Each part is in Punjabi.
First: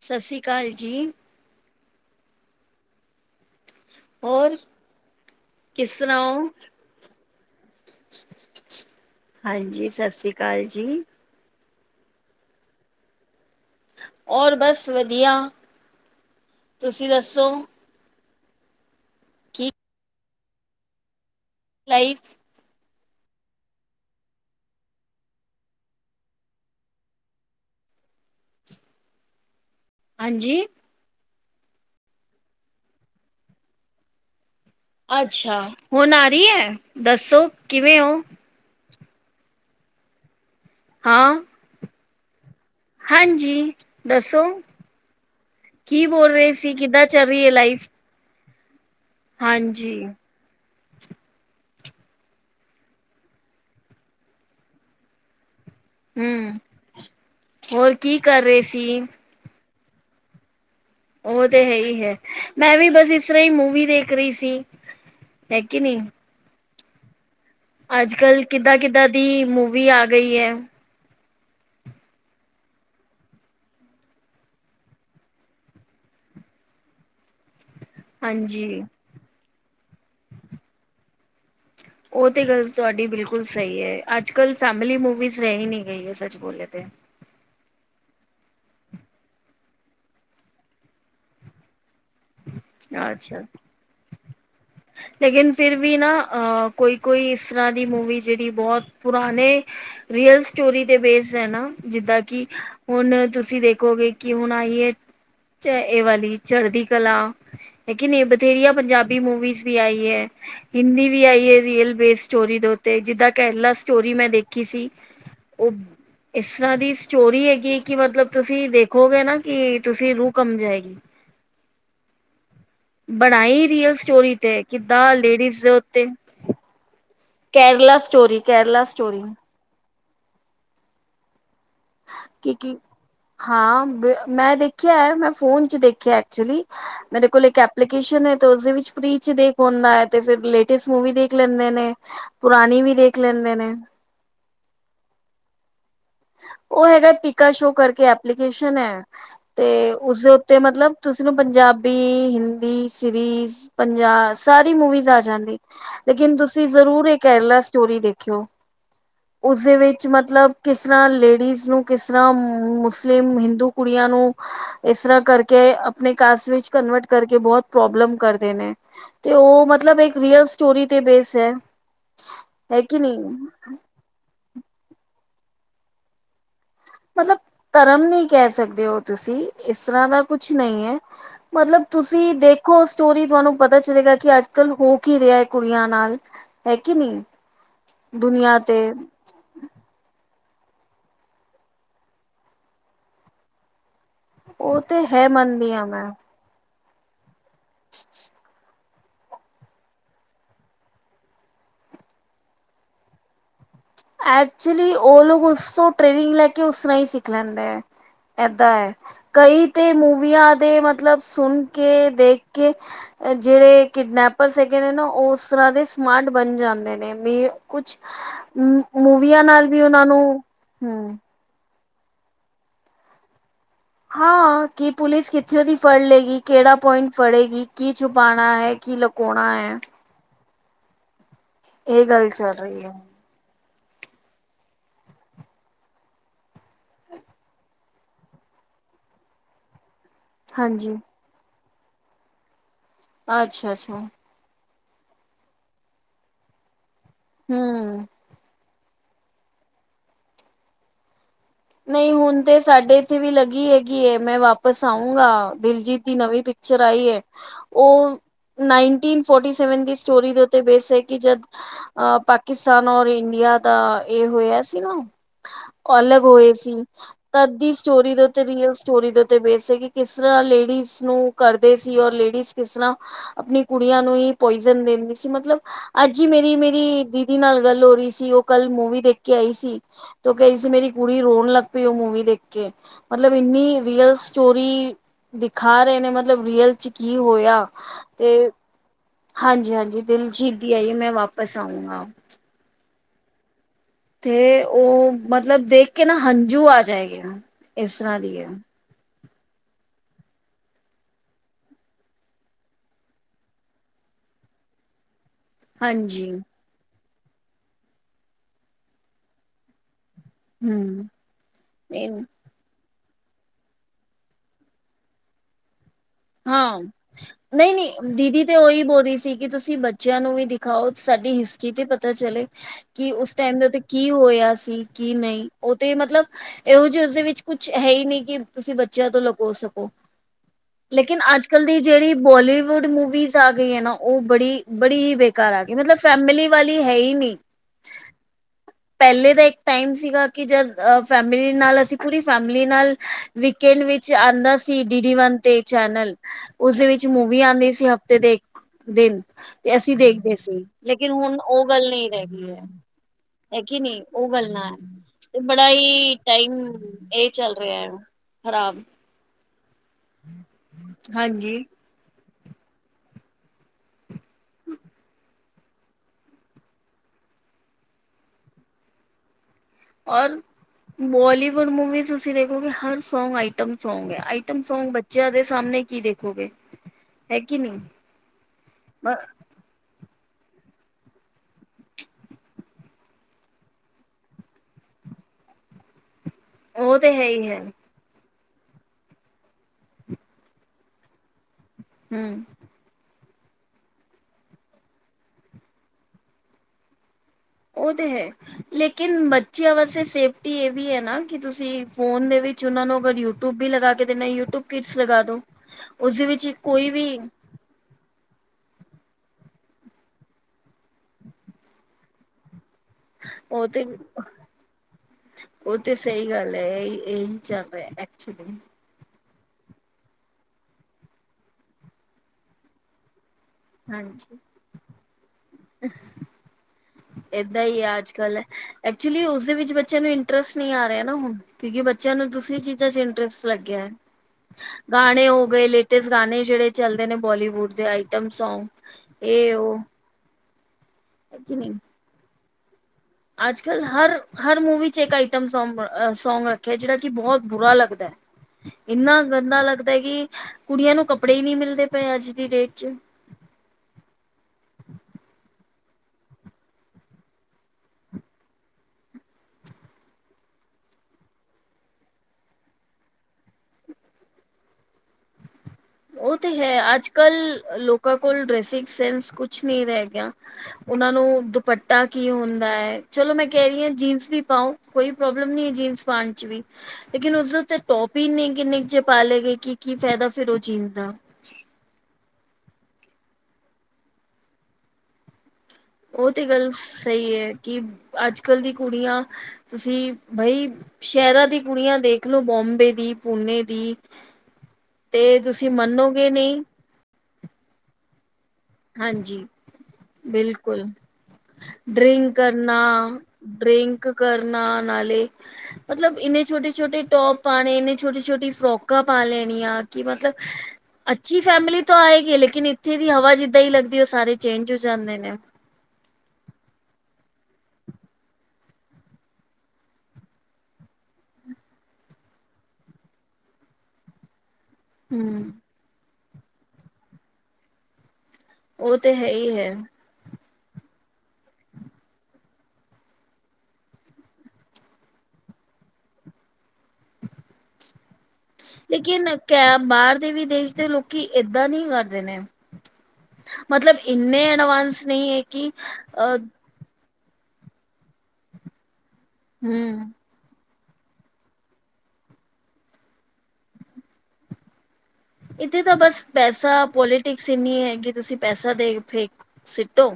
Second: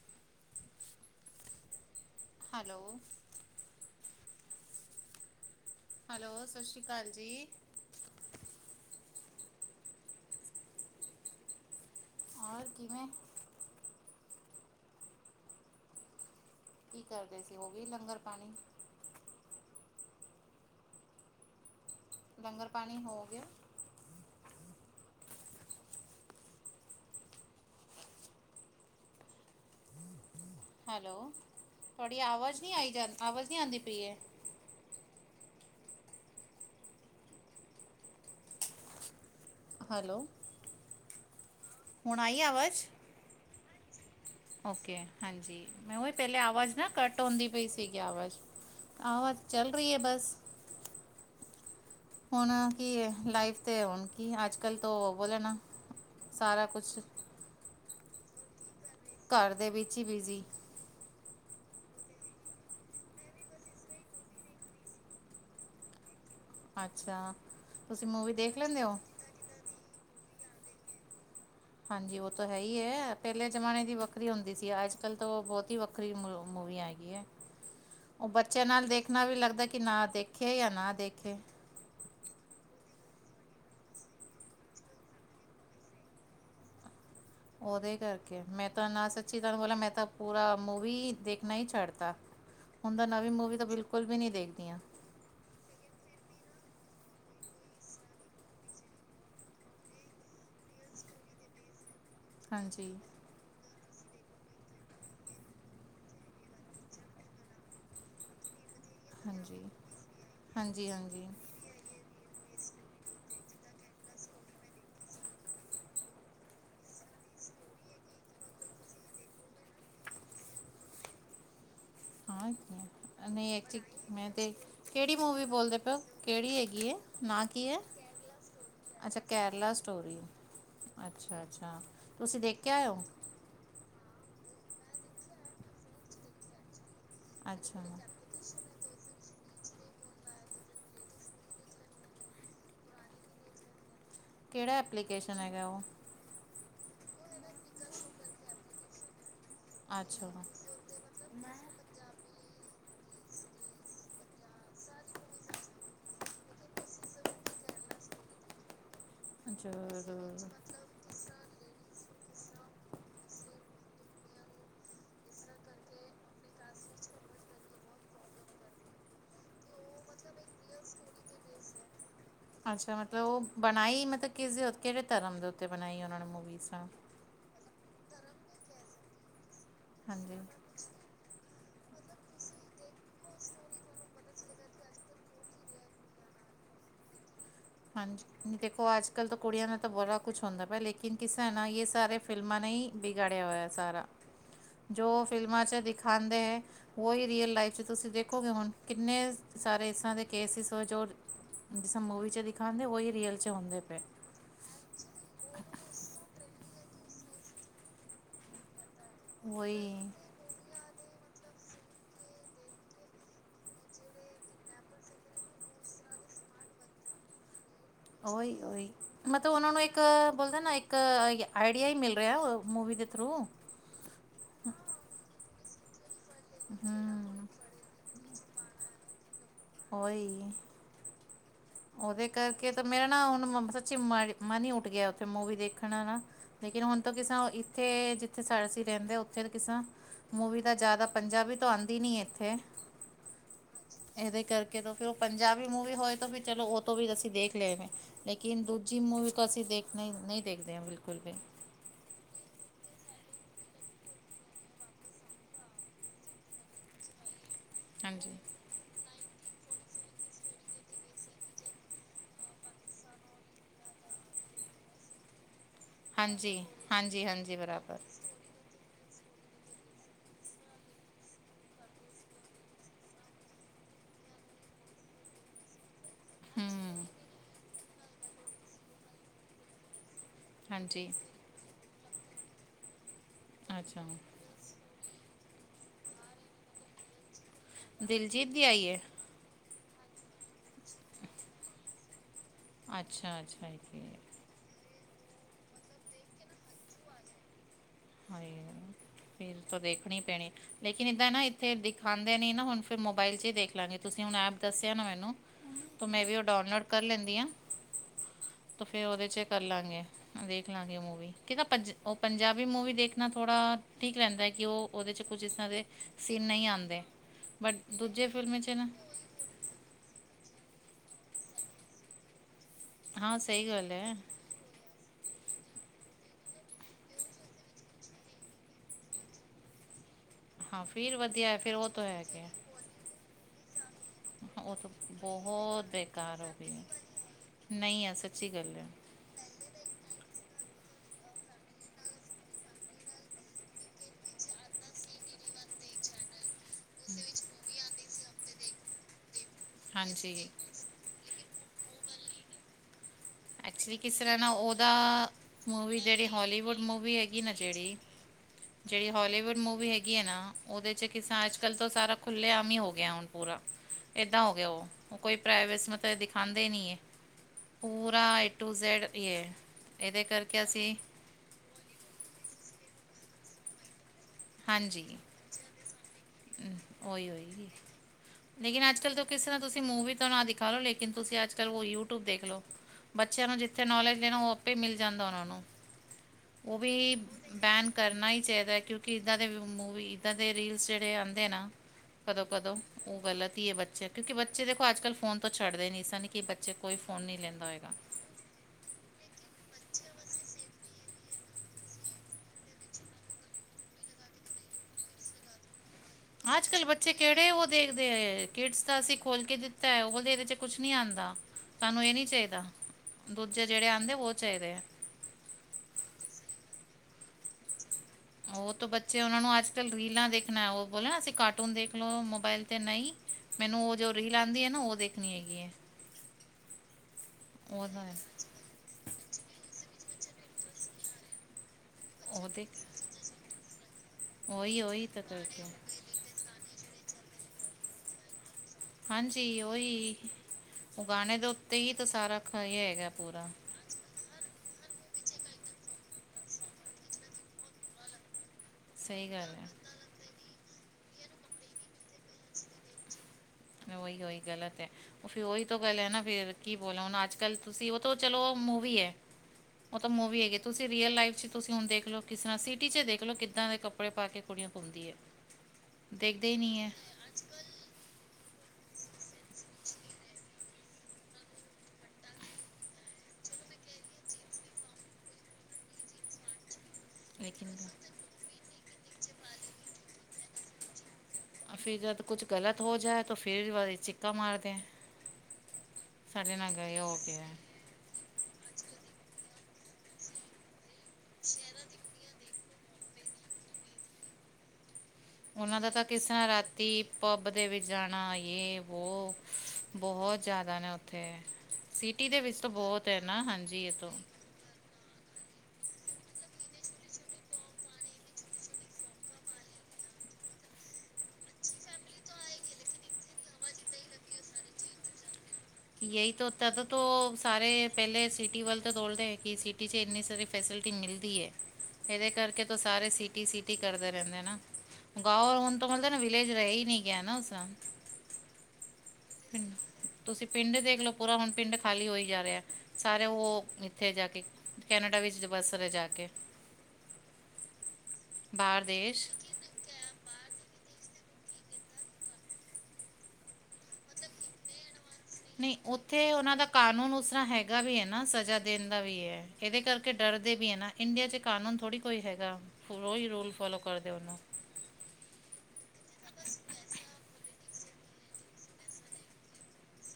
ਸਤਿ ਸ੍ਰੀ ਕਾਲ ਜੀ। ਹੈਲੋ ਹੋਰ ਕਿਸ ਰਾ ਹੈਲੋ ਓ ਸਤਿ ਸ਼੍ਰੀ ਅਕਾਲ ਜੀ। ਹਾਂਜੀ ਸਤਿ ਸ੍ਰੀ ਕਾਲ ਜੀ। ਹੋਰ ਕਿਵੇਂ ਔਰ ਬਸ ਵਧੀਆ ਕੀ ਤੁਸੀਂ ਕਰਦੇ ਦੱਸੋ ਸੀ ਹੋ ਗਈ ਲੰਗਰ ਪਾਣੀ ਠੀਕ ਲਾਈਟਸ ਲੰਗਰ ਪਾਣੀ ਹੋ ਗਿਆ। ਹਾਂਜੀ ਹੈਲੋ ਤੁਆਡੀ ਆਵਾਜ਼ ਨਈ ਆਈ ਜਾਂਦੀ ਆਵਾਜ਼ ਨਈ ਆਂਦੀ ਪਈ ਏ। ਅੱਛਾ ਹੁਣ ਆਰੀ ਏ ਦੱਸੋ ਕਿਵੇਂ ਓ ਹੈਲੋ ਹਾਂ ਹੁਣ ਆਈ ਆਵਾਜ਼ ਹਾਂਜੀ ਦੱਸੋ ਓਕੇ ਹਾਂਜੀ ਮੈਂ ਕੀ ਓ ਬੋਲ ਪੈਲੇ ਰਹੇ ਸੀ? ਆਵਾਜ਼ ਨਾ ਕਿੱਦਾਂ ਘੱਟ ਚੱਲ ਰਹੀ ਆਉਂਦੀ ਹੈ ਪਈ ਲਾਈਫ? ਸੀਗੀ ਆਵਾਜ਼ ਆਵਾਜ ਚੱਲ ਰਈ ਹਾਂਜੀ, ਏ ਬਸ ਹੁਣ ਕੀਏ ਲਾਈਫ ਤੇ ਹੁਣ ਕੀ ਅੱਜ ਕੱਲ ਤੋਂ ਬੋਲੇ ਨਾ ਹੂੰ। ਸਾਰਾ ਕੁਛ ਹੋਰ ਕੀ ਕਰ ਰਏ ਸੀ। ਘਰ ਦੇ ਵਿੱਚ ਈ ਬਿਜ਼ੀ ਓ ਤੇ ਹੈ ਹੀ ਹੈ ਮੈਂ ਵੀ ਬਸ ਇਸ ਤਰ੍ਹਾਂ ਹੀ ਮੂਵੀ ਦੇਖ ਰਹੀ ਸੀ। ਹੈ ਕਿ ਨੀ ਅੱਛਾ ਤੁਸੀਂ ਅੱਜ ਮੂਵੀ ਕਲ ਦੇਖ ਕਿੱਦਾਂ ਲੈਂਦੇ ਹੋ ਕਿੱਦਾਂ ਦੀ ਮੂਵੀ ਆ ਗਈ ਐ। ਹਾਂਜੀ ਵੋ ਤੋ ਹੈਈ ਐ ਪੇਲੇ ਜਮਾਨੇ ਦੀ ਵੱਖਰੀ ਹੁੰਦੀ ਸੀ ਅੱਜ ਕੱਲ ਤੋ ਬੋਤ ਹੀ ਵੱਖ ਵੱਖਰੀ ਮਰੂ ਮੂਵੀ ਹੇਗੀ ਐ। ਓ ਬੱਚਿਆਂ ਹਾਂਜੀ, ਨਾਲ ਦੇਖਣਾ ਵੀ ਲੱਗਦਾ ਕਿ ਨਾ ਦੇਖੇ ਯਾ ਨਾ ਦੇਖੇ ਓ ਤੇ ਗੱਲ ਤੁਆਡੀ ਬਿਲਕੁਲ ਸਈ ਐ ਅੱਜ ਕੱਲ ਫੈਮਿਲੀ ਮੂਵੀਜ਼ ਰਏ ਹੀ ਨੀ ਗਈ ਸੱਚ ਬੋਲੇ ਤੇ ਉਦੇ ਕਰਕੇ ਮੈਂ ਤਾਂ ਨਾ ਸੱਚੀ ਤੁਨ ਬੋਲਾ ਮੈਂ ਤਾਂ ਪੂਰਾ ਮੂਵੀ ਦੇਖਣਾ ਹੀ ਛੱਡਤਾ ਹੁਣਦਾ ਨਵੀਂ ਅੱਛਾ ਮੂਵੀ ਤਾਂ ਬਿਲਕੁਲ ਵੀ ਨੀ ਦੇਖਦੀਆਂ ਲੇਕਿਨ ਫਿਰ ਵੀ ਨਾ ਅ ਕੋਈ-ਕੋਈ ਇਸ ਰ੍ਹਾਂ ਦੀ ਮੂਵੀ ਜੇੜੀ ਬੋਤ ਪੁਰਾਣੇ ਰੀਅਲ ਸਟੋਰੀ ਦੇ ਬੇਸ ਹੈ ਨਾ ਜਿੱਦਾਂ ਕਿ ਹਾਂਜੀ, ਹੁਣ ਤੁਸੀਂ ਦੇਖੋਗੇ ਕਿ ਹੁਣ ਆਈਏ 'ਚ ਇਹ ਵਲੀ ਚੜ੍ਹਦੀ ਕਲਾ ਹੈ ਕਿ ਨੀ ਬਥੇਰੀਆਂ ਪੰਜਾਬੀ ਬੀ ਹਾਂਜੀ। ਮੂਵੀਜ਼ ਵੀ ਆਈ ਐ ਹਿੰਦੀ ਵੀ ਹਾਂਜੀ-ਹਾਂਜੀ ਆਈ ਐ ਰੀਅਲ ਬੇਸ ਸਟੋਰੀ ਦੋ ਤੇ ਜਿਦਾਂ ਕੇਰਲਾ ਸਟੋਰੀ ਮੈਂ ਦੇਖੀ ਸੀ ਓ ਇਸਰ੍ਹਾਂ ਦੀ ਸਟੋਰੀ ਹੈਗੀ ਐ ਕਿ ਮਤਲਬ ਤੁਸੀਂ ਦੇਖੋਗੇ ਨਾ ਕਿ ਤੁਸੀਂ ਰੂਹ ਕਮ ਜਾਏਗੀ। ਹਾਂ ਕੀ ਨਹੀਂ ਬਣਾਈ ਐਕਚੀਕ ਰੀਅਲ ਮੈਂ ਸਟੋਰੀ ਤੇ ਕਿੱਦਾਂ ਕੇੜੀ ਮੂਵੀ ਲੇਡੀਜ਼ ਦੇ ਬੋਲਦੇ ਪਓ ਉੱਤੇ ਕੇੜੀ ਹੈਗੀ ਏ। ਨਾਂ ਕੀ ਐ ਕੇਰਲਾ ਸਟੋਰੀ ਕੇਰਲਾ ਅੱਛਾ ਸਟੋਰੀ ਕੇਰਲਾ ਸਟੋਰੀ ਅੱਛਾ-ਅੱਛਾ ਤੁਸੀਂ ਕੀ ਦੇਖਕੇ ਕੀ ਆਏ ਓ ਹਾਂ ਮੈਂ ਦੇਖਿਆ ਐ ਮੈਂ ਫੋਨ ਚ ਦੇਖਿਆ ਐ ਐਕਚੁਲੀ ਮੇਰੇ ਕੋਲ ਏਕ ਅੱਛਾ ਐਪਲੀਕੇਸ਼ਨ ਹੈ ਤੇ ਉਸਦੇ ਵਿੱਚ ਫਰੀ 'ਚ ਦੇਖ ਹੁੰਦਾ ਐ ਤੇ ਫਿਰ ਲੇਟੈਸਟ ਮੂਵੀ ਦੇਖ ਲੈਂਦੇ ਨੇ ਪੁਰਾਣੀ ਵੀ ਦੇਖ ਲੈਂਦੇ ਨੇ। ਕੇੜਾ, ਐਪਲੀਕੇਸ਼ਨ ਹੈਗਾ ਔ? ਔ ਹੈਗਾ, ਪੀਕਾਸ਼ੋ ਕਰਕੇ ਐਪਲੀਕੇਸ਼ਨ ਐ। ਤੇ ਓਸ ਦੇ ਅੱਛਾ ਉੱਤੇ, ਮਤਲਬ ਤੁਸੀਂ ਨੂੰ ਪੰਜਾ ਬੀ ਹਿੰਦੀ ਸੀਰੀਜ਼, ਪਜਾ ਸਾਰੀ ਮੂਵੀਜ਼ ਆ ਜਾਂਦੀ। ਲੇਕਿਨ ਤੁਸੀਂ ਜ਼ਰੂਰ ਏਕ ਕੇਰਲਾ ਸਟੋਰੀ ਦੇਖਿਓ, ਓਸਦੇ ਵਿੱਚ ਜ਼ਰੂਰ ਮਤਲਬ ਕਿਸ ਤਰ੍ਹਾਂ ਲੇਡੀਜ਼ ਨੂੰ ਕਿਸ ਤਰ੍ਹਾਂ, ਮੁਸਲਿਮ ਹਿੰਦੂ ਕੁੜੀਆਂ ਨੂੰ ਏਸ ਤਰ੍ਹਾਂ ਕਰਕੇ ਅਪਣੇ ਕਾਸਟ ਵਿਚ ਕਨਵਰਟ ਕਰਕੇ ਬੋਤ ਪ੍ਰੋਬਲਮ ਕਰਦੇ ਨੇ। ਤੇ ਔ ਮਤਲਬ ਏਕ ਰੀਅਲ ਸਟੋਰੀ ਤੇ ਬੇਸ ਐ। ਅੱਛਾ, ਮਤ ਔ ਬਣਾਈ ਮਤਲਬ ਕੇਸਦੇ ਕੇੜੇ ਧਰਮ ਦੇ ਉਤੇ ਬਣਾਈ ਓਨਾਂ ਨੇ ਮੂਵੀਜ਼? ਮਤਲਬ ਤਰਮ ਨੀ ਕੈ ਸਕਦੇ ਔ ਤੁਸੀਂ ਇਸ ਤਰ੍ਹਾਂ ਦਾ ਹਾਂਜੀ ਕੁਛ ਨਈ ਐ। ਮਤਲਬ ਤੁਸੀਂ ਦੇਖੋ ਸਟੋਰੀ ਤੁਆਨੂੰ ਪਤਾ ਚਲੇਗਾ ਕੀ ਅੱਜ-ਕੱਲ ਹੋ ਕੀ ਰੇਆ ਏ ਕੁੜੀਆਂ ਨਾਲ। ਹੈ, ਕੀ ਨੀ? ਹਾਂਜੀ, ਨੀ ਦੇਖੋ ਅੱਜ ਕੱਲ ਕੁੜੀਆਂ ਨਾਲ ਤਾਂ ਬੜਾ ਕੁਛ ਹੁੰਦਾ ਪੇਆ ਲੇਕਿਨ ਕਿਸੇ ਨਾ ਯੇ ਸਾਰੇ ਫਿਲਮਾਂ ਨੇ ਈ ਵਿਗਾੜਿਆ ਹੋਇਆ ਸਾਰਾ। ਉਹ ਤੇ ਜੋ ਹੈ ਫਿਲਮਾਂ ਮੰਨਦੀ ਚ ਹਾਂ ਮੈਂ। ਦੀਖਾਂਦੇ ਐ, ਔਹੀ ਰੀਅਲ ਲਾਈਫ ਚ ਤੁਸੀਂ ਦੇਖੋਗੇ ਹੁਣ। ਕਿੰਨੇ ਸਾਰੇ ਏਸ ਤਰ੍ਹਾਂ ਦੇ ਕੇਸਿਸ ਹੋ ਜੋ, ਜਿਸਾਂ ਮੂਵੀ ਦਿਖ ਖਾਂਦੇ, ਔਈ ਰੀਅਲ ਚ ਹੁੰਦੇ ਪੈ। ਐਚਲੀ ਓ ਲੋਕ ਓਸ ਤੋਂ ਟ੍ਰੇਨਿੰਗ ਲੈ ਕੇ ਓਸਰ੍ਹਾਂ ਹੀ ਸਿੱਖ ਲੈਂਦੇ ਐ, ਏਦਾਂ ਐ। ਕਈ ਤੇ ਉਹੀ ਮੂਵੀਆਂ ਦੇ ਮਤਲਬ ਸੁਣ ਕੇ ਦੇਖ ਕੇ ਜੇੜੇ ਕਿਡਨੈਪਰਸ ਹੈਗੇ ਨੇ ਨਾ ਓ ਓਸ ਤਰ੍ਹਾਂ ਦੇ ਸਮਾਰਟ ਬਣ ਜਾਂਦੇ ਨੇ ਮੇ ਕੁਛ ਔਈ-ਔਈ, ਮੂਵੀਆਂ ਮਤਲਬ ਨਾਲ ਓਨਾਂ ਵੀ ਨੂੰ ਏਕ ਉਹਨਾਂ ਬੋਲਦੇ ਨਾ ਏਕ ਹਮ ਆਈ ਆਈਡੀਆ ਈ ਮਿਲ ਰੇਆ ਮੂਵੀ ਦੇ ਥਰੂ। ਹਾਂ, ਕੀ ਪੁਲਿਸ ਕਿੱਥੇ ਔਦੀ ਫੜ ਲੇਗੀ ਕੇੜਾ ਪੁਆਇੰਟ ਹਮ ਫੜੇਗੀ ਕੀ ਛੁਪਾਣਾ ਐ ਕੀ ਲਕੋਣਾ ਐ। ਔਈ, ਇਹ ਔਦੇ ਗੱਲ ਚੱਲ ਕਰਕੇ ਤਾਂ ਰਹੀ ਹੈ ਮੇਰਾ ਨਾ, ਹੁਣ ਮ ਸਚੀ ਮਾ ਮਨ ਈ ਓਠ ਗੇਆ ਓਥੇ ਮੂਵੀ ਦੇਖਣ ਨਾ ਲੇਕਿਨ ਹੁਣ ਤਾਂ ਕਿਸਾਂ ਨੋ ਈਥੇ ਜਿੱਥੇ ਸਾ ਅਸੀ ਰੈਂਦੇ, ਓਥੇ ਤਾਂ ਕਿਸਾਂ ਮੂਵੀ ਤਾਂ ਹਾਂਜੀ ਜ਼ਾਦਾ ਪੰਜਾਬੀ ਤੋਂ ਆਂਦੀ ਨੀ ਏਥੇ। ਆ ਛਾ-ਛਾ। ਏਦੇ ਕਰਕੇ, ਫਿਰ ਔ ਪੰਜਾਬੀ ਮੂਵੀ ਹੋਏ ਤਾਂ ਫਿ ਚਲੋ ਔ ਤੋਂ ਵੀ ਅਸੀਂ ਦੇਖ ਲੇਨੇ ਹਮ ਲੇ ਕੇਨ ਦੂਜੀ ਮੂਵੀ ਤੋ ਅਸੀਂ ਦੇਖਣੇ ਨਈ ਦੇਖਦੇ ਆ ਬਿਲਕੁਲ ਵੀ। ਨਈ, ਹੁਣ ਤੇ ਸਾਡੇ ਏਥੇ ਵੀ ਲੱਗੀ ਹੈਗੀ ਏ ਮੈਂ ਵਾਪਸ ਆਊਂਗਾ, ਦਿਲਜੀਤ ਦੀ ਨਵੀਂ ਪਿਕਚਰ ਆਈ ਏ। [inaudible] ਓ, ਨਾਇਨਟਿਨ ਫੋਟੀ-ਸੈਵਨ ਦੀ ਸਟੋਰੀ ਦੇ ਉਤੇ ਬੇਸ ਏ ਕਿ ਜਦ ਅ ਪਾਕਿਸਤਾਨ ਔਰ ਇੰਡੀਆ ਦਾ ਏ ਹੋਇਆ ਸੀ ਨਾ, ਔਲੱਗ ਹੋਏ ਹਾਂਜੀ ਸੀ। ਹਾਂਜੀ ਤਦ ਹਾਂਜੀ ਦੀ ਬਰਾਬਰ ਸਟੋਰੀ ਰੀਅਲ ਸਟੋਰੀ ਦੇ ਓਤੇ ਬੇਸ ਸੀ ਕੀ ਕਿਸ ਤਰ੍ਹਾਂ ਲੇਡੀਜ਼ ਨੂੰ ਕਰਦੇ ਸੀ, ਔਰ ਲੇਡੀਜ਼ ਕੀਸ ਤਰ੍ਹਾਂ ਅਪਣੀ ਕੁੜੀਆਂ ਨੂੰ ਈ, ਪੋਇਜ਼ਨ ਦੇੰਦੀ ਸੀ ਮਤਲਬ ਅੱਜ ਈ ਮੇਰੀ ਹਮ ਮੇਰੀ ਦੀਦੀ ਨਾਲ ਗੱਲ ਹੋ ਰੀ ਸੀ ਔ ਕੱਲ ਮੂਵੀ ਦੇਖ ਕੇ ਆਈ ਸੀ। ਤੇ ਔ ਕੈ ਰੀ ਸੀ ਮੇਰੀ ਹਾਂਜੀ ਕੁੜੀ ਰੋਣ ਲੱਗ ਪਈ ਔ ਮੂਵੀ ਦੇਖ ਕੇ, ਮਤਲਬ ਇੰਨੀ ਅੱਛਾ ਰੀਅਲ ਸਟੋਰੀ ਦਿਖਾ ਰਏ ਨੇ, ਮਤਲਬ, ਰੀਅਲ ਚ ਕੀ ਹੋਏਆ। ਦਿਲਜੀਤ ਜੀ ਆਈਏ? ਹਾਂਜੀ-ਹਾਂਜੀ ਦਿਲਜੀਤ ਦੀ ਆਈਏ ਮੈਂ ਵਾਪਸ ਆਊਂਗਾ। ਅੱਛਾ-ਅੱਛਾ, [unintelligible] ਤੇ ਔ, ਮਤਲਬ ਦੇਖ ਕੇ ਨਾ ਹੰਝੂ ਆ ਜਾਏਗੇ, ਏਸ ਤਰ੍ਹਾਂ ਦੀ ਐ। ਫੇਰ, ਤੋ ਦੇਖਣੀ ਪੈਣੀ। ਲੇਕਿਨ, ਏਦਾਂ ਏਨਾ ਏੱਥੇ ਦਿਖਾਂਦੇ ਨੀ ਨਾ ਹੁਣ ਫੇਰ ਮੋਬਾਈਲ 'ਚ ਈ ਦੇਖ ਲਾਂਗੇ। ਤੁਸੀਂ ਹੁਣ ਐਪ ਦੱਸਿਆ ਨਾ ਮੈਨੂੰ ਤੋ ਮੈਂ ਹਾਂਜੀ ਵੀ ਓ ਡਾਊਨਲੋਡ ਕਰ ਲੈਂਦੀ ਆਂ, ਤੇ ਫੇਰ ਔਦੇ 'ਚ ਕਰ ਲਾਂਗੇ। ਦੇਖ ਲਾਂਗੇ ਓ ਹਮ ਮੂਵੀ, ਕਿਦਾ ਪੰਜ ਓ ਪੰਜਾਬ ਵੀ ਮੂਵੀ ਦੇਖਣਾ ਥੋੜਾ ਠੀਕ ਰਹਿੰਦਾ ਐ, ਕਿ ਓ ਓਦੇ ਚ ਕੁੱਜ ਇਸ ਤਰ੍ਹਾਂ ਦੇ ਸੀਨ ਨਹੀਂ ਹਾਂ, ਆਉਂਦੇ ਨਈ ਬਟ ਨਈ ਦੂਜੇ ਦੀਦੀ ਫਿਲਮ 'ਚ ਓਈ ਨਾ ਬੋਲ ਰਹੀ ਸੀ। ਕਿ ਤੁਸੀ ਬੱਚੇਆਂ ਨੂੰ ਵੀ ਦਿਖਾਓ, ਸਾਡੀ ਹਿਸਟਰੀ ਤੇ ਪਤਾ ਚਲੇ। ਕਿ ਉਸ ਹਾਂ ਟਾਈਮ ਦੇ ਸਹੀ ਉਤੇ ਗੱਲ ਕੀ ਹੈ ਹੋਇਆ ਸੀ ਕੀ ਨਹੀਂ, ਓ ਤੇ ਮਤਲਬ ਇਹੋ ਜਿਹਾ ਉਸਦੇ ਵਿੱਚ ਕੁਛ ਹੈ ਹੀ ਨੀ, ਕਿ ਤੁਸੀ ਬੱਚੇਆਂ ਤੋਂ ਲਕੋ ਸਕੋ। ਹਾਂ ਫਿਰ ਲੇਕਿਨ ਅੱਜ ਵਧੀਆ ਹੈ ਕੱਲ ਫਿਰ ਦੀ ਉਹ ਤਾਂ ਜੇੜੀ ਹੈ ਕਿ ਬੋਲੀਵੁੱਡ ਮੂਵੀਜ਼ ਆ ਗਈ ਐ ਨਾ ਓ ਬੜੀ ਉਹ ਤਾਂ ਬੜੀ ਹੀ ਬੇਕਾਰ ਆ ਗਈ, ਬਹੁਤ ਮਤਲਬ ਫੈਮਿਲੀ ਵਾਲੀ ਹੈ ਈ ਨੀ। ਨਈ ਹੈ ਸੱਚੀ ਗੱਲ ਐ। ਪਹਿਲੇ ਦਾ ਇੱਕ ਟਾਈਮ ਸੀਗਾ ਕਿ, ਜਦ ਫੈਮਲੀ ਨਾਲ ਅਸੀ ਪੂਰੀ ਫੈਮਲੀ ਨਾਲ ਵੀਕਂਡ ਵਿੱਚ ਆਂਦਾ ਸੀ ਡੀ ਡੀ ਵਨ ਤੇ ਚੈਨਲ ਉਸਦੇ ਵਿੱਚ ਮੂਵੀ ਆਂਦੀ ਸੀ ਹਫ਼ਤੇ ਦੇ ਏਕ ਦਿਨ ਤੇ ਅਸੀ ਦੇਖਦੇ ਹਾਂਜੀ ਸੀ। ਲੇਕਿਨ ਹੁਣ ਓ ਗੱਲ ਨਈ ਰਹਿ ਗਈ। ਹੈ ਕੀ ਨੀ, ਐਕਚੁਲੀ ਕਿਸ ਓ ਤਰ੍ਹਾਂ ਗੱਲ ਨਾ ਉਹਦਾ ਐ, ਬੜਾ ਮੂਵੀ ਈ ਜਿਹੜੀ ਟਾਈਮ ਹਾਲੀਵੁੱਡ ਮੂਵੀ ਏ ਚੱਲ ਰਿਹਾ ਐ। ਖਰਾਬ। ਹੋਲੀਵੁੱਡ ਮੂਵੀ ਹੈਗੀ ਐ ਨਾ, ਓਦੇ 'ਚ ਕਿਸਰਾ ਅੱਜ ਹਾਂਜੀ ਕੱਲ੍ਹ ਤਾਂ ਸਾਰਾ ਖੁੱਲੇ ਆਮ ਈ ਹੋ ਗਿਆ ਹੁਣ ਪੂਰਾ। ਏਦਾਂ ਹੋ ਗਿਆ ਓ, ਓਹ ਕੋਈ ਪ੍ਰਾਈਵੇਸ ਮਤਲਬ ਦਿਖਾਦੇ ਈ ਨੀ ਏ, ਪੂ ਰਾ ਏ ਟੂ ਜ਼ੈਡ ਈ ਏ। ਔਰ, ਬੋਲੀਵੁਡ ਮੂਵੀ ਤੁਸੀ ਦੇਖੋਗੇ ਹਰ ਸੌਗ ਆਈਟਮ ਸੌਂਗ ਐ। ਆਈਟਮ ਸੌਗ, ਹਾਂਜੀ ਬੱਚੈਆਂ ਦੇ ਸਾਹਮਣੇ ਕੀ ਦੇਖੋਗੇ? ਉਹੀ ਹੈ ਕਿ ਉਹੀ ਨੀ। ਲੇਕਿਨ ਅੱਜ ਕੱਲ ਤੋ ਕਿਸਰਾਂ ਤੁਸੀਂ ਮੂਵੀ ਤੋਂ ਨਾ ਦਿਖਾ ਲੋ, ਲੋਕਿਨ ਤੁਸੀ ਅੱਜ ਕੱਲ ਯੂਟਿਊਬ ਦੇਖ ਲੋ। ਬੱਚੇਆਂ ਨੂੰ ਜਿੱਥੇ ਨੌਲੇਜ ਲੇਣਾ, ਓ ਆਪੇ ਹੀ ਮਿਲ ਜਾਂਦਾ ਓਨਾਂ ਨੂੰ। ਉਹ ਤੇ ਵੀ ਹੈ ਹੀ ਹੈ ਬੈਨ ਕਰਨਾ ਈ ਚਾਹੀਦਾ ਕਿਉਂਕਿ ਕਿ ਇੱਦਾਂ ਦੇ ਮੂਵੀ, ਇੱਦਾਂ ਦੇ ਰੀਲਸ ਜੇੜੇ ਆਂਦੇ ਨਾ ਹਮ ਕਦੋਂ ਕਦੋਂ। ਓ ਗਲਤ ਈ ਐ ਬੱਚੇ, ਕਿਉਂਕਿ ਬੱਚੇ ਦੇਖੋ ਅੱਜ ਕੱਲ ਫੋਨ ਤੋਂ ਛੱਡਦੇ ਨਈ ਸਨ, ਕਿ ਬੱਚੇ ਕੋਈ ਫੋਨ ਨੀ ਲੈਂਦੇ। ਓ ਤੇ ਹੈ, ਲੇਕਿਨ ਬੱਚੇਆਂ ਵਾਸਤੇ ਸੇਫਟੀ ਏ ਵੀ ਏਨਾ ਕਿ ਤੁਸੀ ਫੋਨ ਦੇ ਵਿੱਚ ਔਨਾ ਨੂੰ ਅਗਰ ਯੂਟਿਊਬ ਵੀ ਲਗਾ ਕੇ ਦਿੰਨੇ, ਯੂਟਿਊਬ ਕਿਡਸ ਲਗਾ ਦੋ। ਉਸਦੇ ਵਿੱਚ ਅੱਜ ਕੱਲ ਕੋਈ ਵੀ ਬੱਚੇ ਕੇਹੜੇ ਓ ਦੇਖਦੇ ਐ ਕਿਡਸ ਤਾ ਅਸੀ ਖੋਲ ਕੇ ਦਿੱਤਾ ਐ, ਓ ਐਦੇ 'ਚ ਕੁਛ ਨੀ ਆਂਦਾ। ਸਾਨੂੰ ਏਹ ਨੀ ਚਾਹੀਦਾ। ਦੂਜੇ ਉਹ ਤੇ ਜਿਹੜੇ ਆਉਂਦੇ ਉਹ ਚਾਹੀਦੇ ਹੈ ਓ ਤੇ ਸਹੀ ਗੱਲ ਐ, ਏਹੀ ਏਹੀ ਚੱਲ ਰਿਹਾ ਐ। ਓ ਤੋ ਬ ਬਚੇ ਓਨਾਂ ਨੂੰ ਅੱਜ ਕੱਲ ਰੀਲਾਂ ਦੇਖਣਾ। ਓ ਬੋਲ ਨਾ ਅਸੀ ਕਾਰਟੂਨ ਦੇਖਲੋ, ਮੋਬਾਇਲ ਤੇ ਨਈ। ਮੈਨੂੰ ਐ ਜੋ ਰੀਲ ਹਾਂਜੀ ਆਂਦੀ ਐ ਨਾ, ਓ ਦੇਖਣੀ ਹੈਗੀ ਏ। ਏਦਾਂ ਈ ਏ ਤਾਂ ਅੱਜ ਹੈ, ਕੱਲ। ਐਕਚੁਲੀ ਉਸਦੇ ਵਿੱਚ ਬੱਚੇਆਂ ਨੂੰ ਇੰਟਰਸਟ ਨਈ ਆ ਰਿਹਾ ਨਾ ਹੁਣ। ਕਿਉਂਕਿ ਬੱਚੈਆਂ ਨੂੰ ਉਹ ਦੂਸਰੀ ਦੇਖ ਚੀਜ਼ਾਂ 'ਚ ਇੰਟਰਸਟ ਲੱਗਿਆ ਹੈ, ਉਹੀ-ਉਹੀ ਤਾਂ ਗਾਣੇ ਹੋ ਕਰਕੇ ਗਏ ਲੇ ਟਸ ਗਾਣੇ ਜੇੜੇ ਚਲਦੇ ਨੇ ਬੋਲੀਵੁੱਡ ਦੇ ਆਈਟਮ ਸੌਂਗ ਇਹ ਹਾਂਜੀ ਉਹ ਓਹੀ, ਉ ਹੈ ਗਾਣੇ ਦੇ ਕਿ ਨਹੀਂ ਉੱਤੇ ਹੀ ਤਾਂ ਸਾਰਾ ਖਾਈ ਹੈਗਾ। ਪੂਰਾ ਅੱਜ ਕਲ ਹਰ, ਹਰ ਮੂਵੀ 'ਚ ਇੱਕ ਆਈਟਮ ਸੌਂਗ ਸੌਗ ਰੱਖਿਆ ਜੇਹੜਾ ਕਿ, ਬੋਹਤ ਬੁਰਾ ਲੱਗਦਾ ਐ। ਇੰਨਾ ਸਹੀ ਗੱਲ ਗੰਦਾ ਹੈ ਲੱਗਦਾ ਐ ਕਿ, ਕੁੜੀਆਂ ਨੂੰ ਕੱਪੜੇ ਈ ਨੀ ਮਿਲਦੇ ਪਏ ਅੱਜ ਦੀ ਡੇਟ 'ਚ। ਓਹੀ ਓਹੀ ਗ਼ਲਤ ਐ। ਫੇਰ ਓਹੀ ਤੋ ਗੱਲ ਏ ਨਾ ਫੇਰ ਕੀ ਬੋਲਾ ਹੁਣ ਅੱਜ ਕੱਲ ਤੁਸੀਂ ਉਹ ਤਾਂ ਚਲੋ ਮੂਵੀ ਐ। ਓ ਤਾਂ ਮੂਵੀ ਹੈਗੀ ਤੁਸੀ ਰੀਅਲ ਲਾਈਫ ਚ ਤੁਸੀ ਹੁਣ ਦੇਖਲੋ ਕਿਸ ਤਰ੍ਹਾਂ ਸਿਟੀ ਚ ਦੇਖ ਲੋ ਕਿੱਦਾਂ ਦੇ ਕੱਪੜੇ ਪਾ ਕੇ ਕੁੜੀਆਂ ਘੁਮਦੀ ਐ। ਉਹ ਤੇ ਹੈ ਅੱਜ ਕਲ ਲੋਕਾਂ ਕੋਲ ਡ੍ਰੈਸਿੰਗ ਸੈਂਸ ਕੁਛ ਨੀ ਰਹਿ ਗਿਆ। ਓਨਾਂ ਨੂੰ ਦੁਪੱਟਾ ਕੀ ਹੁੰਦਾ ਐ। ਚਲੋ ਮੈਂ ਕਹਿ ਰਹੀ ਹਾਂ ਜੀਨਸ ਵੀ ਪਾਓ। ਕੋਈ ਪ੍ਰੋਬਲਮ ਨੀ ਏ ਜੀਨਸ ਪਾਣ ਚ ਵੀ। ਲੇਕਿਨ ਉਸਦੇ ਉੱਤੇ ਲੇਕਿਨ ਟੋਪ ਹੀ ਕਿੰਨੇ ਕੁ ਜਿਹੇ ਪਾ ਲਏ ਗੀ ਕਿ ਕੀ ਫਾਇਦਾ ਫਿਰ ਉਹ ਜੀਨਸ ਦਾ। ਫਿਰ ਜਦ ਕੁਝ ਗ਼ਲਤ ਹੋ ਜਾਏ ਤਾਂ ਫਿਰ ਚਿਕਾਂ ਮਾਰਦੇ ਆ। ਉਹ ਤੇ ਗੱਲ ਹੋ ਸਹੀ ਗਿਆ ਹੈ ਕਿ। ਅੱਜ ਕੱਲ ਦੀ ਕੁੜੀਆਂ ਤੁਸੀਂ ਬਈ ਸ਼ਹਿਰਾਂ ਦੀ ਕੁੜੀਆਂ ਦੇਖ। ਉਹ ਬਾਮਬੇ ਦੀ ਪੂਨੇ ਦੀ ਤੇ ਤੁਸੀਂ ਮੰਨੋਗੇ ਨਹੀਂ। ਕੀ ਪਬ ਦੇ ਵਿੱਚ ਜਾਣਾ ਯੇ ਵੋ ਹਾਂਜੀ ਬਹੁਤ ਜ਼ਿਆਦਾ ਬਿਲਕੁਲ ਨੇ ਉੱਥੇ ਸਿਟੀ ਡਰਿੰਕ ਦੇ ਵਿੱਚ ਤਾਂ ਬਹੁਤ ਹੈ ਨਾ ਹਾਂਜੀ ਇਹ ਤੋਂ। ਨਾ ਨਾਲੇ। ਮਤਲਬ ਇੰਨੇ ਛੋਟੇ -ਛੋਟੇ ਟੋਪ ਪਾਉਣੇ ਇੰਨੇ ਛੋਟੀ-ਛੋਟੀ ਫਰੋਕਾਂ ਪਾ ਲੈਣੀਆਂ ਕਿ ਮਤਲਬ। ਅੱਛੀ ਫੈਮਿਲੀ ਤੋਂ ਆਏਗੀ ਲੇਕਿਨ ਇੱਥੇ ਦੀ ਹਵਾ ਜਿੱਦਾਂ ਹੀ ਲੱਗਦੀ ਉਹ ਸਾਰੇ ਚੇਂਜ ਹੋ ਜਾਂਦੇ ਨੇ। ਯਹੀ ਤੋ ਹੋਤਾ ਤੋਂ ਸਾਰੇ ਪਹਿਲੇ ਸਿਟੀ ਵੱਲੇ ਤਾਂ ਦੋੜਦੇ ਹੈ ਕਿ ਸਿਟੀ ਚ ਇੰਨੀ ਸਾਰੀਫ। ਫੈਸਿਲਿਟੀ ਮਿਲਦੀ ਏ ਇਹਦੇ ਕਰਕੇ ਤਾਂ ਸਾਰੇ ਸਿਟੀ-ਸਿਟੀ ਕਰਦੇ ਰਹਿੰਦੇ ਨਾ। ਹਮ ਗਾਓਂ ਹੁਣ ਤਾਂ ਮਤਲਬ ਨਾ ਵਿਲੇਜ ਰਹੇ ਹੀ ਨਹੀਂ ਗਿਆ ਨਾ ਉਸ ਉਹ ਤੇ ਹੈ ਹੀ ਹੈ। ਪਿੰਡ ਤੁਸੀਂ ਪਿੰਡ ਦੇਖ ਲਓ ਪੂਰਾ ਹੁਣ ਪਿੰਡ ਖਾਲੀ ਹੋ ਹੀ ਜਾ ਰਿਹਾ ਸਾਰੇ ਉਹ ਇੱਥੇ ਜਾ ਕੇ ਕੈਨੇਡਾ ਵਿੱਚ ਵੱਸ ਰਹੇ ਜਾ ਕੇ। ਬਾਹਰ ਲੇਕਿਨ। ਦੇਸ਼ ਕੇ ਬਾਹਰ ਦੇ ਵੀ ਦੇਸ਼ ਦੇ ਲੋਕੀ ਏਦਾਂ ਨਹੀਂ ਕਰ ਰਹੇ ਨੇ। ਮਤਲਬ ਇੰਨੇ ਅਡਵਾਂਸ ਨਹੀਂ ਹੈ ਕਿ ਉੱਥੇ ਅਹ। ਉਹਨਾਂ ਦਾ ਕਾਨੂੰਨ ਉਸ ਤਰ੍ਹਾਂ ਹੈਗਾ ਵੀ ਹੈ ਨਾ ਸਜ਼ਾ ਦੇਣ ਦਾ ਵੀ ਹੈ ਇਹਦੇ ਕਰਕੇ ਹਮ ਡਰਦੇ ਵੀ ਹੈ ਨਾ। ਇੰਡੀਆ 'ਚ ਕਾਨੂੰਨ ਥੋੜ੍ਹੀ ਕੋਈ ਹੈਗਾ ਉਹੀ ਰੂਲ ਫੋਲੋ ਕਰ ਦਿਓ ਉਹਨੂੰ। ਇੱਥੇ ਤਾਂ ਬਸ ਪੈਸਾ ਪੋਲੀਟਿਕਸ ਇੰਨੀ ਹੈ ਕਿ ਤੁਸੀਂ ਪੈਸਾ ਦੇ ਫੇ। ਸਿਟੋ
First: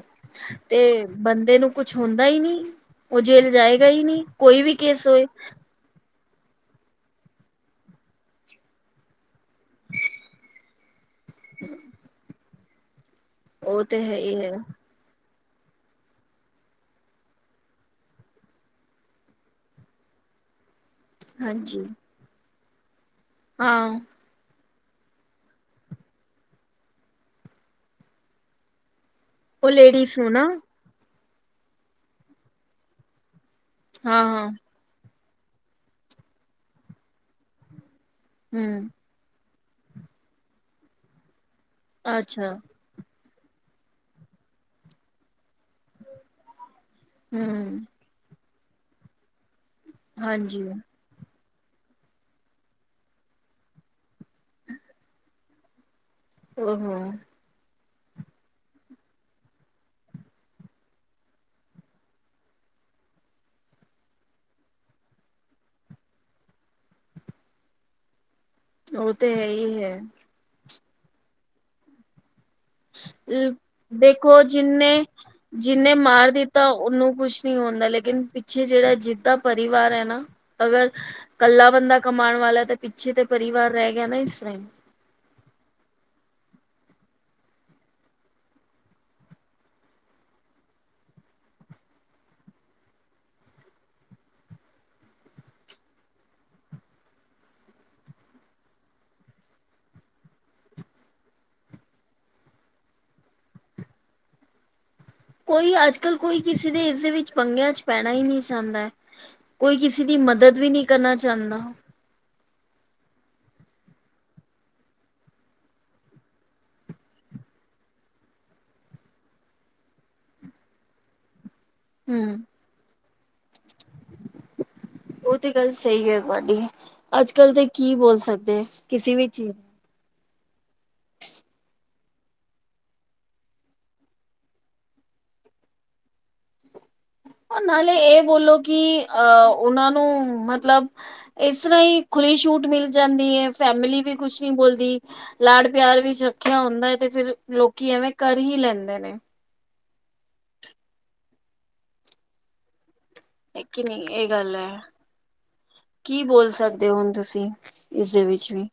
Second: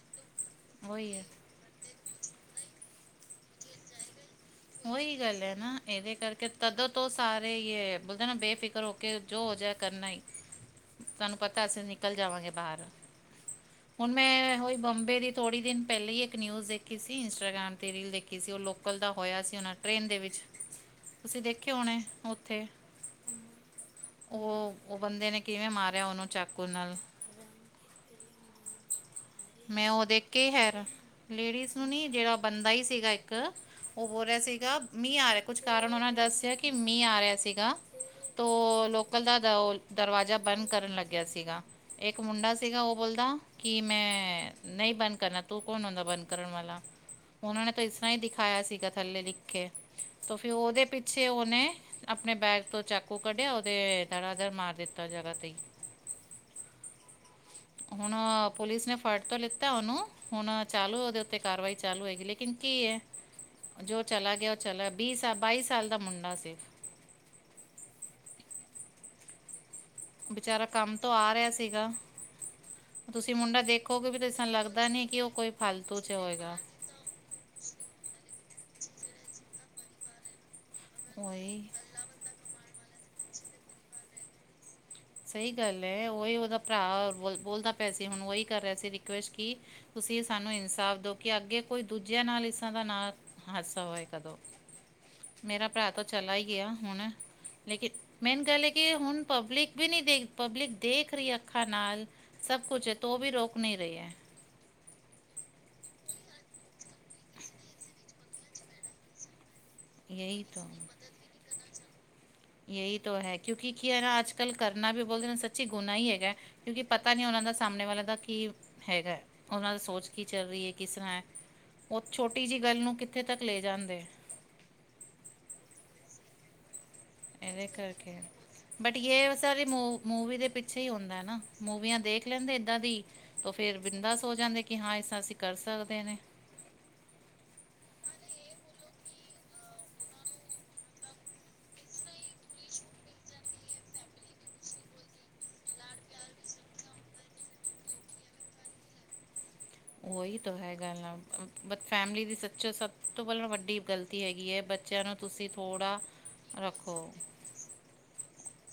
ਤੇ ਉਹੀ ਹੈ ਬੰਦੇ ਨੂੰ ਕੁਛ ਹੁੰਦਾ ਹੀ ਨਹੀਂ ਉਹ ਜੇਲ ਜਾਏਗਾ ਹੀ ਨਹੀਂ। ਕੋਈ ਵੀ ਕੇਸ ਉਹੀ ਹੋਏ ਗੱਲ ਹੈ ਨਾ ਇਹਦੇ ਕਰਕੇ ਤਦੋਂ ਤੋਂ ਸਾਰੇ ਇਹ ਬੋਲਦੇ ਨਾ ਬੇਫਿਕਰ ਹੋ ਕੇ ਜੋ ਹੋ ਜਾਏ ਕਰਨਾ ਹੀ। ਤੁਹਾਨੂੰ ਪਤਾ ਅਸੀਂ ਨਿਕਲ ਜਾਵਾਂਗੇ ਬਾਹਰ ਉਹ ਤੇ ਹੁਣ ਹੈ ਹੀ ਹੈ ਮੈਂ ਉਹੀ ਬੰਬੇ ਦੀ। ਥੋੜੀ ਦਿਨ ਪਹਿਲਾਂ ਹੀ ਇੱਕ ਨਿਊਜ਼ ਦੇਖੀ ਸੀ ਇੰਸਟਾਗ੍ਰਾਮ ਤੇ ਰੀਲ ਦੇਖੀ ਸੀ ਉਹ ਲੋਕਲ ਦਾ। ਹੋਇਆ ਸੀ ਉਹਨਾਂ ਟ੍ਰੇਨ ਦੇ ਵਿੱਚ ਤੁਸੀਂ ਦੇਖਿਆ ਹਾਂਜੀ। ਹੋਣਾ ਉੱਥੇ ਹਾਂ। ਉਹ-ਉਹ ਬੰਦੇ ਨੇ ਕਿਵੇਂ ਮਾਰਿਆ ਉਹਨੂੰ ਚਾਕੂ ਨਾਲ। ਮੈਂ ਉਹ ਲੇਡੀਜ਼ ਦੇਖ ਨੂੰ ਨਾ ਕੇ ਹੈਰਾਨ ਆ। ਲੇਡੀਜ਼ ਨੂੰ ਨੀ ਜਿਹੜਾ ਬੰਦਾ ਹੀ ਸੀਗਾ ਇੱਕ ਉਹ ਹਾਂ ਬੋਲ ਰਿਹਾ ਹਾਂ ਸੀਗਾ। ਮੀਂਹ ਆ ਰਿਹਾ ਕੁਛ ਕਾਰਨ ਉਹਨਾਂ ਨੇ ਦੱਸਿਆ ਕਿ ਮੀਂਹ ਆ ਰਿਹਾ ਸੀਗਾ ਤੋ ਹਮ ਲੋਕ। ਬੰਦਾ ਥਾ ਉਹ ਦਰਵਾਜ਼ਾ ਬੰਦ ਕਰਨ ਲੱਗਿਆ ਸੀਗਾ ਇੱਕ ਅੱਛਾ ਮੁੰਡਾ ਸੀਗਾ ਉਹ ਬੋਲਦਾ। ਕਿ ਮੈਂ ਨਹੀਂ ਬੰਦ ਕਰਨਾ ਤੂੰ ਕੌਣ ਆਉਂਦਾ ਬੰਦ ਕਰਨ ਵਾਲਾ ਉਹਨਾਂ ਨੇ ਹਮ ਤਾਂ ਇਸ ਤਰ੍ਹਾਂ ਹੀ ਦਿਖ। ਖਾਇਆ ਸੀਗਾ ਥੱਲੇ ਲਿਖੇ ਤੇ ਫਿਰ ਹਾਂਜੀ। ਉਹਦੇ। ਪਿੱਛੇ ਉਹਨੇ ਆਪਣੇ ਬੈਗ ਤੋਂ ਚਾਕੂ ਕੱਢਿਆ ਉਹਦੇ ਦੜਾ-ਦਡ ਮਾਰ ਦਿੱਤਾ ਜਗ੍ਹਾ ਤੇ ਹੀ। [inaudible] [unintelligible] [inaudible] ਹੁਣ ਪੁਲਿਸ ਨੇ ਫੜਟ ਤੋਂ ਲਿੱਤਾ ਉਹਨੂੰ, ਹੁਣ ਚਾਲੂ ਉਹਦੇ ਉੱਤੇ ਕਾਰਵਾਈ ਚਾਲੂ ਹੋਗੀ ਲੇਕਿਨ ਕੀ ਹੈ। ਜੋ ਚਲਾ ਗਿਆ ਉਹ ਚਲਾ, ਵੀਹ ਸਾਲ, ਬਾਈ ਸਾਲ ਦਾ ਮੁੰਡਾ ਸੀ। ਉਹ ਤੇ ਹੈ ਹੀ ਹੈ। ਵਿਚਚਾਰਾ ਕੰਮ ਤੋਂ ਆ ਰਿਹਾ ਸੀਗਾ। ਤੁਸੀਂ ਮੁੰਡਾ ਦੇਖੋਗੇ ਵੀ ਤਾਂ ਦੇਖੋ ਸਾਨੂੰ ਲੱਗਦਾ ਜਿੰਨੇ ਨੀ ਕਿ ਉਹ ਕੋਈ ਜਿੰਨੇ ਫਾਲਤੂ 'ਚ ਮਾਰ ਹੋਏਗਾ। ਦਿੱਤਾ ਉਹਨੂੰ ਕੁਛ ਨੀ ਹੁੰਦਾ, ਲੇਕਿਨ ਪਿੱਛੇ ਜਿਹੜਾ, ਜਿੱਦਾਂ ਪਰਿਵਾਰ ਹੈ ਨਾ। ਅਗਰ, ਉਹੀ ਕੱਲਾ ਬੰਦਾ ਕਮਾਉਣ ਵਾਲਾ ਤੇ ਪਿੱਛੇ ਤੇ ਪਰਿਵਾਰ ਰਹਿ ਗਿਆ ਨਾ ਇਸ ਤਰ ਹੀ। ਸਹੀ ਗੱਲ ਹੈ, ਉਹੀ ਉਹਦਾ ਭਰਾ ਬੋਲਦਾ ਪਿਆ ਸੀ ਹੁਣ ਉਹੀ ਕਰ ਰਿਹਾ ਸੀ ਰਿਕੁਐਸਟ ਕਿ। ਤੁਸੀਂ ਸਾਨੂੰ ਇਨਸਾਫ਼ ਦਿਓ ਕਿ ਅੱਗੇ ਕੋਈ ਦੂਜਿਆਂ ਨਾਲ ਇਸਾਂ ਦਾ ਨਾ। ਹਾਸਾ ਹੋਏ ਕਦੋਂ। ਮੇਰਾ ਭਰਾ ਤਾਂ ਚਲਾ ਈ ਗਿਆ ਹੁਣ। ਲੇਕਿਨ ਮੇਨ ਗੱਲ ਏ ਕਿ ਹੁਣ ਪਬਲਿਕ- ਵੀ ਨਈ ਦੇਖ, ਪਬਲਿਕ ਦੇਖ ਰ‌‌ਈ ਅੱਖਾਂ ਨਾਲ, ਸਭ ਕੁਛ ਏ ਤੋ ਵੀ ਰੋਕ ਨੀ ਰ‌ਈ ਐ। ਕੋਈ ਅੱਜ ਕੱਲ ਕੋਈ ਕਿਸੇ ਦੇ ਇਸਦੇ ਵਿੱਚ ਪੰਗਿਆਂ 'ਚ ਪੈਣਾ ਈ ਨ੍ਹੀਂ ਚਾਂਦਾ। ਕੋਈ ਕਿਸੇ ਦੀ ਯਹੀ ਮਦਦ ਤੋਂ ਵੀ ਨਈ ਕਰਨਾ ਚਾਂਦਾ। ਯਹੀ ਤੋ ਹੈ, ਕਿਉਂਕਿ ਕੀ‌‌ਹੇ ਦਾ ਆਜ ਕੱਲ ਕਰਨਾ ਵੀ ਬੋਲਦੇ ਸੱਚੀ ਗੁਨਾ ਈ ਹੈਗਾ। ਕਿਉਂਕਿ ਪਤਾ ਨੀ ਓਨਾਂ ਦਾ ਸਾਮਣੇ ਵਾਲਿਆਂ ਦਾ ਕਿ- ਹੈਗਾ, ਓਨਾਂ ਦੀ ਸੋਚ ਕੀ ਚੱਲ ਰਹੀ ਏ, ਕਿਸ ਤਰ੍ਹਾਂ ਐ। ਓ ਹਮ ਛੋਟੀ ਜੇਈ ਗੱਲ ਨੂੰ ਕਿੱਥੇ ਤੱਕ ਲੈ ਜਾਂਦੇ। ਓ ਤੇ ਗੱਲ ਸ‌ਈ ਏ ਤੁਆਡੀ। ਅੱਜ ਕੱਲ ਤਾਂ ਇਹਦੇ ਕੀ ਬੋਲ ਕਰਕੇ ਸਕਦੇ, ਬਟ ਕਿਸੇ ਵੀ ਯੇ ਚੀਜ਼ ਸਾਰੀ ਮੂ ਮੂਵੀ ਦੇ ਪਿੱਛੇ ਈ ਹੁੰਦਾ ਐ ਨਾ। ਮੂਵੀਆਂ ਦੇਖ ਲੈਂਦੇ ਏਦਾਂ ਦੀ। ਤੋ ਫੇਰ ਬਿੰਦਾਸ ਹੋ ਜਾਂਦੇ ਕਿ ਹਾਂ ਇਸ ਤਾ ਅਸੀਂ ਕਰ ਸਕਦੇ ਨੇ। ਨਾਲੇ ਏ ਬੋਲੋ ਕੀ ਅਹ ਓਨਾਂ ਨੂੰ ਮਤਲਬ- ਏਸ ਰ੍ਹਾਂ ਹ‌ਈ ਖੁੱਲੀ ਛੂਟ ਮਿਲ ਜਾਂਦੀ ਐ। ਫੈਮਲੀ ਵੀ ਕੁਛ ਨੀ ਬੋਲਦੀ। ਲਾਡ ਪਿਆਰ ਵਿੱਚ ਰੱਖਿਆ ਹੁੰਦਾ ਐ, ਤੇ ਫੇਰ ਲੋਕੀ ਐਵੇਂ ਕਰ ਈ ਲੈਂਦੇ ਨੇ। ਓਈ ਤੋ ਹੈਗਾ ਆ। ਬਟ ਫੈਮਿਲੀ ਦੀ ਸੱਚਾ ਸ- ਸਭ ਤੋਂ ਪੈਲਾ ਵੱਡੀ ਕਿ ਨਹੀਂ ਗ਼ਲਤੀ ਇਹ ਹੈਗੀ ਗੱਲ ਏ, ਹੈ ਬੱਚਿਆਂ ਨੂੰ ਤੁਸੀਂ ਥੋੜ੍ਹਾ ਰੱਖੋ- ਇਸ ਵਿੱਚ ਵੀ-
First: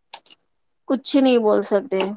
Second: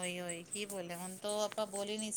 ਓਈ- ਓਈ ਕੀ ਬੋਲਿਆ ਕੁਛ ਹੁਣ ਤੋ ਨਹੀਂ ਬੋਲ ਆਪਾਂ ਬੋਲੀ ਈ ਨੀ ਸਕਦੇ ਸਕ-